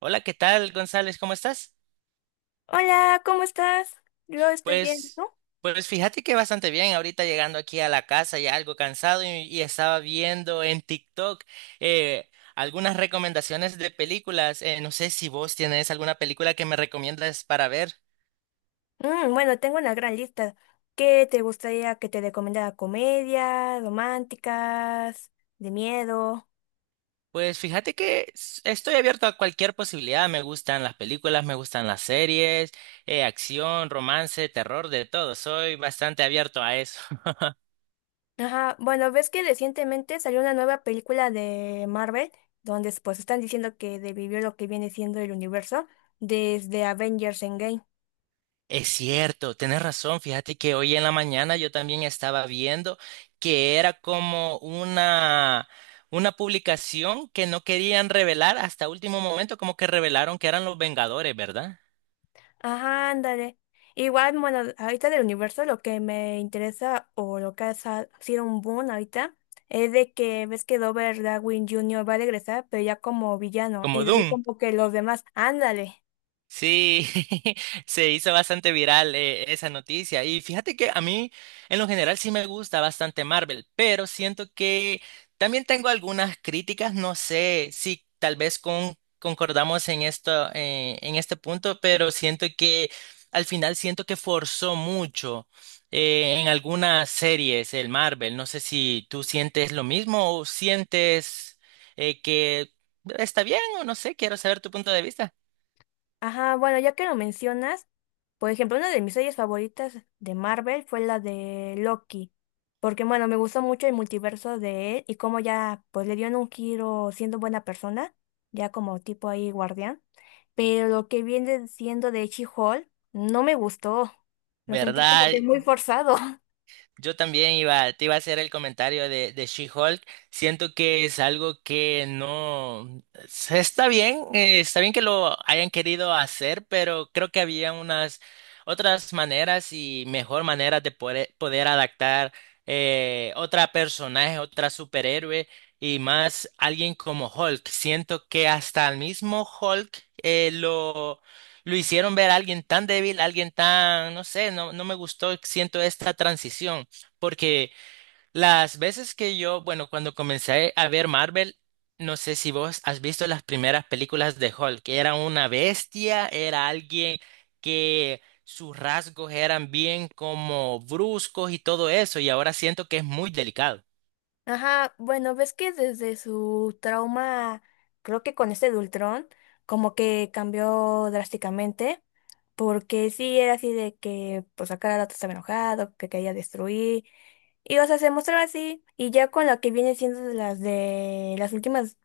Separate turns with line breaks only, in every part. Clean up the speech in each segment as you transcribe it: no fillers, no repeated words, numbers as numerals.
Hola, ¿qué tal, González? ¿Cómo estás?
Hola, ¿cómo estás? Yo estoy bien,
Pues,
¿no?
pues, fíjate que bastante bien. Ahorita llegando aquí a la casa ya algo cansado y estaba viendo en TikTok algunas recomendaciones de películas. No sé si vos tienes alguna película que me recomiendas para ver.
Bueno, tengo una gran lista. ¿Qué te gustaría que te recomendara? ¿Comedia, románticas, de miedo?
Pues fíjate que estoy abierto a cualquier posibilidad. Me gustan las películas, me gustan las series, acción, romance, terror, de todo. Soy bastante abierto a eso.
Ajá, bueno, ves que recientemente salió una nueva película de Marvel, donde pues están diciendo que vivió lo que viene siendo el universo desde Avengers Endgame.
Es cierto, tienes razón. Fíjate que hoy en la mañana yo también estaba viendo que era como una publicación que no querían revelar hasta último momento, como que revelaron que eran los Vengadores, ¿verdad?
Ajá, ándale. Igual, bueno, ahorita del universo lo que me interesa o lo que ha sido un boom ahorita es de que ves que Robert Darwin junior va a regresar, pero ya como villano, y
Como
de ahí
Doom.
como que los demás, ándale.
Sí, se hizo bastante viral esa noticia. Y fíjate que a mí, en lo general, sí me gusta bastante Marvel, pero siento que también tengo algunas críticas. No sé si tal vez concordamos en esto, en este punto, pero siento que al final siento que forzó mucho en algunas series el Marvel. No sé si tú sientes lo mismo o sientes que está bien o no sé. Quiero saber tu punto de vista.
Ajá, bueno, ya que lo mencionas, por ejemplo, una de mis series favoritas de Marvel fue la de Loki, porque bueno, me gustó mucho el multiverso de él y cómo ya pues le dieron un giro siendo buena persona, ya como tipo ahí guardián, pero lo que viene siendo de She-Hulk no me gustó, lo sentí como
¿Verdad?
que muy forzado.
Yo también iba, te iba a hacer el comentario de She-Hulk. Siento que es algo que no se- está bien que lo hayan querido hacer, pero creo que había unas otras maneras y mejor maneras de poder adaptar otra personaje, otra superhéroe y más alguien como Hulk. Siento que hasta el mismo Hulk eh, lo lo hicieron ver a alguien tan débil, alguien tan, no sé, no, no me gustó, siento esta transición. Porque las veces que yo, bueno, cuando comencé a ver Marvel, no sé si vos has visto las primeras películas de Hulk, que era una bestia, era alguien que sus rasgos eran bien como bruscos y todo eso, y ahora siento que es muy delicado.
Ajá, bueno, ves que desde su trauma, creo que con este de Ultron, como que cambió drásticamente, porque sí era así de que, pues a cada rato estaba enojado, que quería destruir, y o sea, se mostraba así, y ya con lo que viene siendo de las últimas,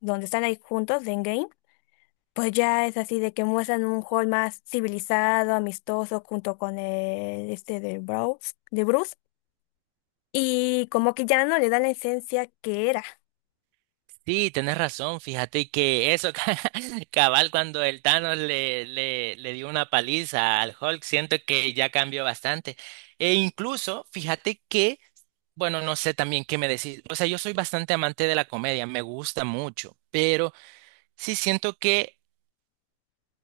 donde están ahí juntos, de Endgame, pues ya es así de que muestran un Hall más civilizado, amistoso, junto con el, este de Bruce, y como que ya no le da la esencia que era.
Sí, tenés razón, fíjate que eso, cabal, cuando el Thanos le dio una paliza al Hulk, siento que ya cambió bastante. E incluso, fíjate que, bueno, no sé también qué me decís, o sea, yo soy bastante amante de la comedia, me gusta mucho, pero sí siento que,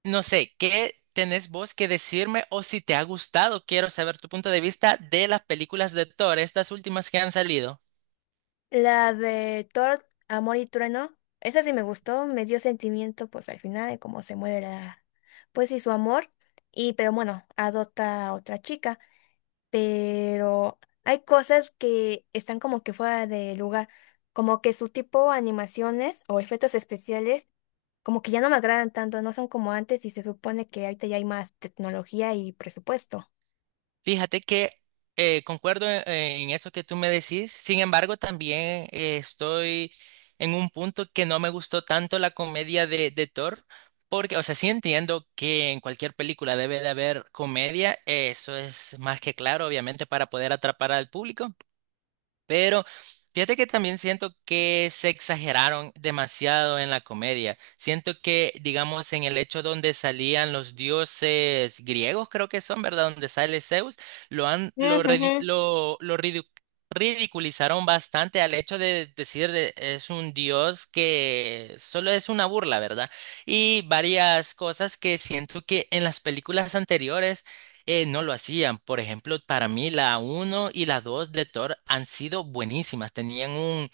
no sé, ¿qué tenés vos que decirme o si te ha gustado? Quiero saber tu punto de vista de las películas de Thor, estas últimas que han salido.
La de Thor, Amor y Trueno, esa sí me gustó, me dio sentimiento pues al final de cómo se muere la, pues y su amor, y pero bueno, adopta a otra chica, pero hay cosas que están como que fuera de lugar, como que su tipo de animaciones o efectos especiales, como que ya no me agradan tanto, no son como antes y se supone que ahorita ya hay más tecnología y presupuesto.
Fíjate que concuerdo en eso que tú me decís, sin embargo también estoy en un punto que no me gustó tanto la comedia de Thor, porque, o sea, sí entiendo que en cualquier película debe de haber comedia, eso es más que claro, obviamente, para poder atrapar al público. Pero fíjate que también siento que se exageraron demasiado en la comedia. Siento que, digamos, en el hecho donde salían los dioses griegos, creo que son, ¿verdad? Donde sale Zeus, lo han, lo, redi- lo ridicu- ridiculizaron bastante al hecho de decir es un dios que solo es una burla, ¿verdad? Y varias cosas que siento que en las películas anteriores no lo hacían. Por ejemplo, para mí la uno y la 2 de Thor han sido buenísimas. Tenían un,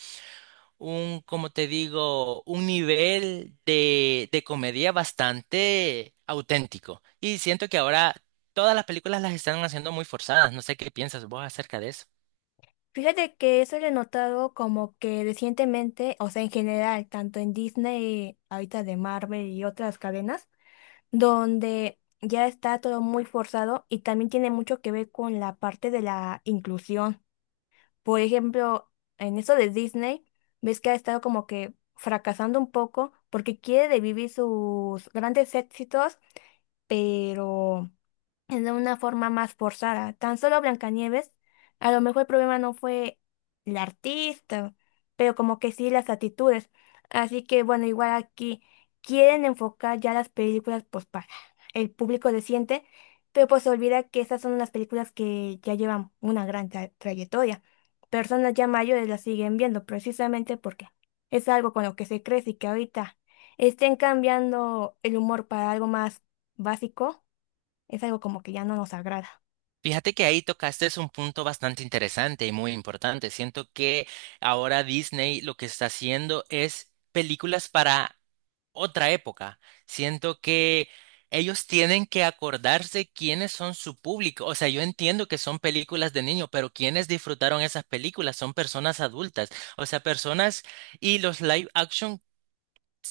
un, Como te digo, un nivel de comedia bastante auténtico. Y siento que ahora todas las películas las están haciendo muy forzadas. No sé qué piensas vos acerca de eso.
Fíjate que eso lo he notado como que recientemente, o sea, en general, tanto en Disney, ahorita de Marvel y otras cadenas, donde ya está todo muy forzado y también tiene mucho que ver con la parte de la inclusión. Por ejemplo, en eso de Disney, ves que ha estado como que fracasando un poco porque quiere vivir sus grandes éxitos, pero en una forma más forzada. Tan solo Blancanieves, a lo mejor el problema no fue el artista, pero como que sí las actitudes. Así que bueno, igual aquí quieren enfocar ya las películas pues para el público reciente, pero pues se olvida que esas son las películas que ya llevan una gran trayectoria. Personas ya mayores las siguen viendo precisamente porque es algo con lo que se crece y que ahorita estén cambiando el humor para algo más básico es algo como que ya no nos agrada.
Fíjate que ahí tocaste es un punto bastante interesante y muy importante. Siento que ahora Disney lo que está haciendo es películas para otra época. Siento que ellos tienen que acordarse quiénes son su público. O sea, yo entiendo que son películas de niños, pero quienes disfrutaron esas películas son personas adultas. O sea, personas y los live action,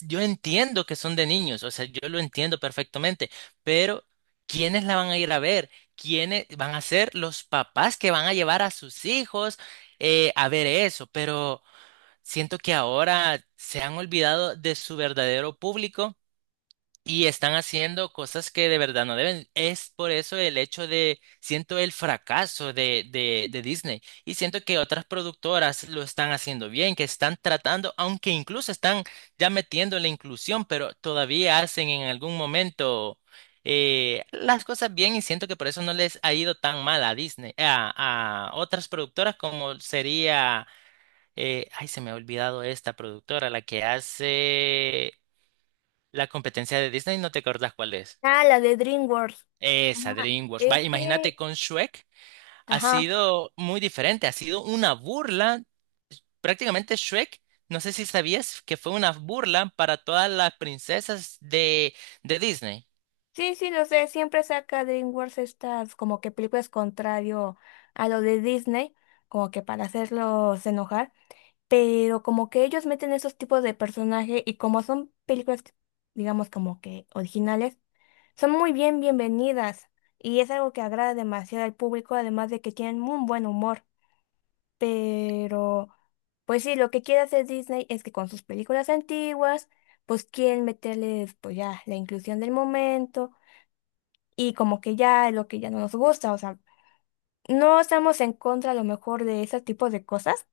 yo entiendo que son de niños. O sea, yo lo entiendo perfectamente, pero ¿quiénes la van a ir a ver? ¿Quiénes van a ser los papás que van a llevar a sus hijos a ver eso? Pero siento que ahora se han olvidado de su verdadero público y están haciendo cosas que de verdad no deben. Es por eso el hecho de, siento el fracaso de Disney. Y siento que otras productoras lo están haciendo bien, que están tratando, aunque incluso están ya metiendo la inclusión, pero todavía hacen en algún momento las cosas bien y siento que por eso no les ha ido tan mal a Disney, a otras productoras como sería, ay, se me ha olvidado esta productora, la que hace... La competencia de Disney, ¿no te acuerdas cuál es?
Ah, la de DreamWorks.
Esa,
Ajá.
DreamWorks.
Es
Va, imagínate
que,
con Shrek, ha
ajá,
sido muy diferente, ha sido una burla. Prácticamente Shrek, no sé si sabías que fue una burla para todas las princesas de Disney.
sí, sí, lo sé, siempre saca DreamWorks estas como que películas contrario a lo de Disney, como que para hacerlos enojar, pero como que ellos meten esos tipos de personajes y como son películas, digamos como que originales, son muy bien bienvenidas y es algo que agrada demasiado al público, además de que tienen un buen humor, pero... Pues sí, lo que quiere hacer Disney es que con sus películas antiguas, pues quieren meterle pues ya la inclusión del momento y como que ya lo que ya no nos gusta, o sea, no estamos en contra a lo mejor de ese tipo de cosas,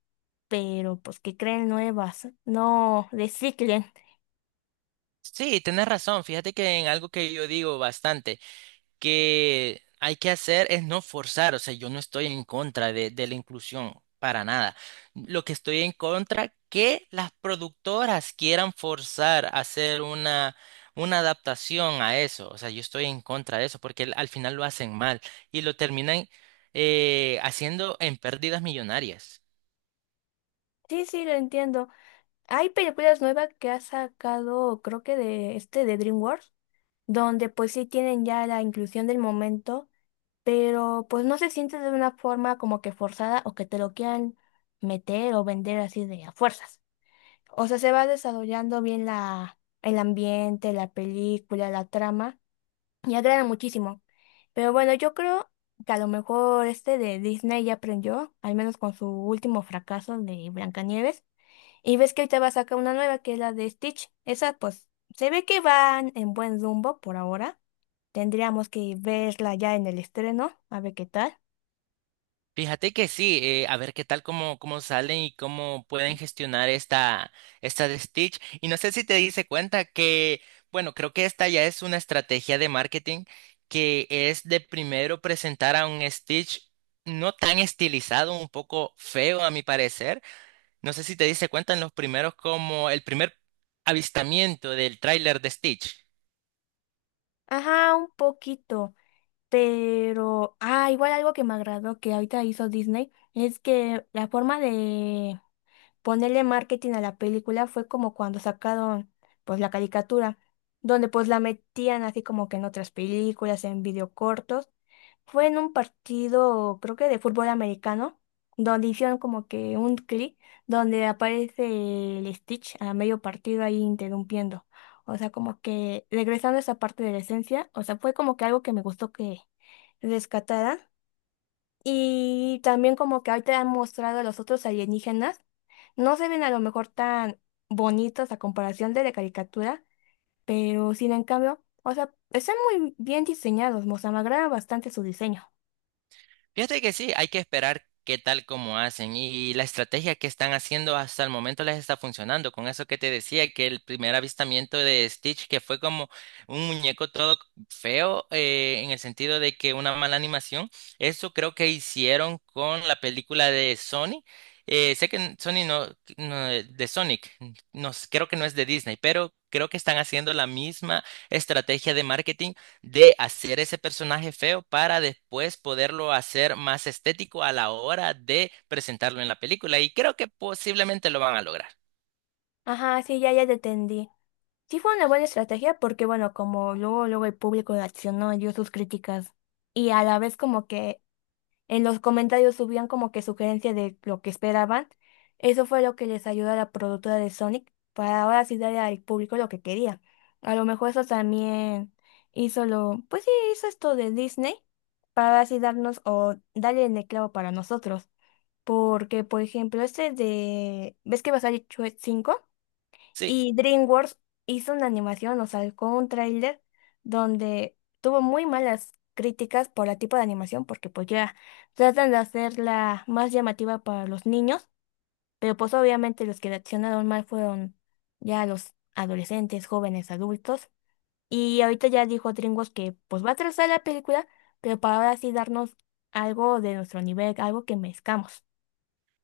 pero pues que creen nuevas, no reciclen.
Sí, tienes razón. Fíjate que en algo que yo digo bastante, que hay que hacer es no forzar, o sea, yo no estoy en contra de la inclusión para nada. Lo que estoy en contra que las productoras quieran forzar a hacer una adaptación a eso, o sea, yo estoy en contra de eso porque al al final lo hacen mal y lo terminan haciendo en pérdidas millonarias.
Sí, sí, lo entiendo. Hay películas nuevas que ha sacado, creo que de este de DreamWorks, donde pues sí tienen ya la inclusión del momento pero pues no se siente de una forma como que forzada o que te lo quieran meter o vender así de a fuerzas. O sea, se va desarrollando bien la, el ambiente, la película, la trama y agrada muchísimo. Pero bueno, yo creo que a lo mejor este de Disney ya aprendió, al menos con su último fracaso de Blancanieves. Y ves que ahorita va a sacar una nueva que es la de Stitch. Esa pues se ve que van en buen rumbo por ahora. Tendríamos que verla ya en el estreno, a ver qué tal.
Fíjate que sí, a ver qué tal cómo, cómo salen y cómo pueden gestionar esta de Stitch. Y no sé si te diste cuenta que, bueno, creo que esta ya es una estrategia de marketing que es de primero presentar a un Stitch no tan estilizado, un poco feo a mi parecer. No sé si te diste cuenta en los primeros como el primer avistamiento del tráiler de Stitch.
Ajá, un poquito, pero, ah, igual algo que me agradó que ahorita hizo Disney es que la forma de ponerle marketing a la película fue como cuando sacaron pues la caricatura, donde pues la metían así como que en otras películas, en videocortos. Fue en un partido, creo que de fútbol americano, donde hicieron como que un clip donde aparece el Stitch a medio partido ahí interrumpiendo. O sea, como que regresando a esa parte de la esencia, o sea, fue como que algo que me gustó que rescataran. Y también como que ahorita han mostrado a los otros alienígenas, no se ven a lo mejor tan bonitos a comparación de la caricatura, pero sin en cambio, o sea, están muy bien diseñados, o sea, me agrada bastante su diseño.
Fíjate que sí, hay que esperar qué tal como hacen y la estrategia que están haciendo hasta el momento les está funcionando. Con eso que te decía, que el primer avistamiento de Stitch, que fue como un muñeco todo feo, en el sentido de que una mala animación, eso creo que hicieron con la película de Sony. Sé que Sony no, de Sonic, no, creo que no es de Disney, pero creo que están haciendo la misma estrategia de marketing de hacer ese personaje feo para después poderlo hacer más estético a la hora de presentarlo en la película. Y creo que posiblemente lo van a lograr.
Ajá, sí, ya te entendí. Sí fue una buena estrategia porque, bueno, como luego, luego el público reaccionó y dio sus críticas. Y a la vez como que en los comentarios subían como que sugerencias de lo que esperaban. Eso fue lo que les ayudó a la productora de Sonic para ahora sí darle al público lo que quería. A lo mejor eso también hizo lo, pues sí, hizo esto de Disney para así darnos o darle el clavo para nosotros. Porque, por ejemplo, este de, ¿ves que va a salir Shrek 5?
Sí,
Y DreamWorks hizo una animación, o sacó un tráiler donde tuvo muy malas críticas por el tipo de animación, porque pues ya tratan de hacerla más llamativa para los niños, pero pues obviamente los que reaccionaron mal fueron ya los adolescentes, jóvenes, adultos. Y ahorita ya dijo DreamWorks que pues va a trazar la película, pero para ahora sí darnos algo de nuestro nivel, algo que mezclamos.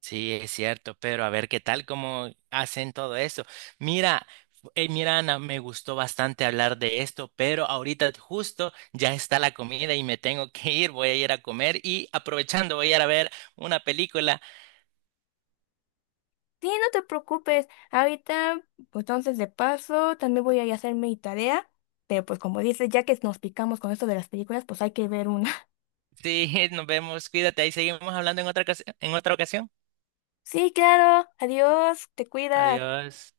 sí, es cierto, pero a ver qué tal, cómo hacen todo eso. Mira. Mira, Ana, me gustó bastante hablar de esto, pero ahorita justo ya está la comida y me tengo que ir, voy a ir a comer y aprovechando voy a ir a ver una película.
Sí, no te preocupes. Ahorita, pues entonces de paso, también voy a ir a hacer mi tarea. Pero pues como dices, ya que nos picamos con esto de las películas, pues hay que ver una.
Sí, nos vemos, cuídate, ahí seguimos hablando en en otra ocasión.
Sí, claro. Adiós. Te cuidas.
Adiós.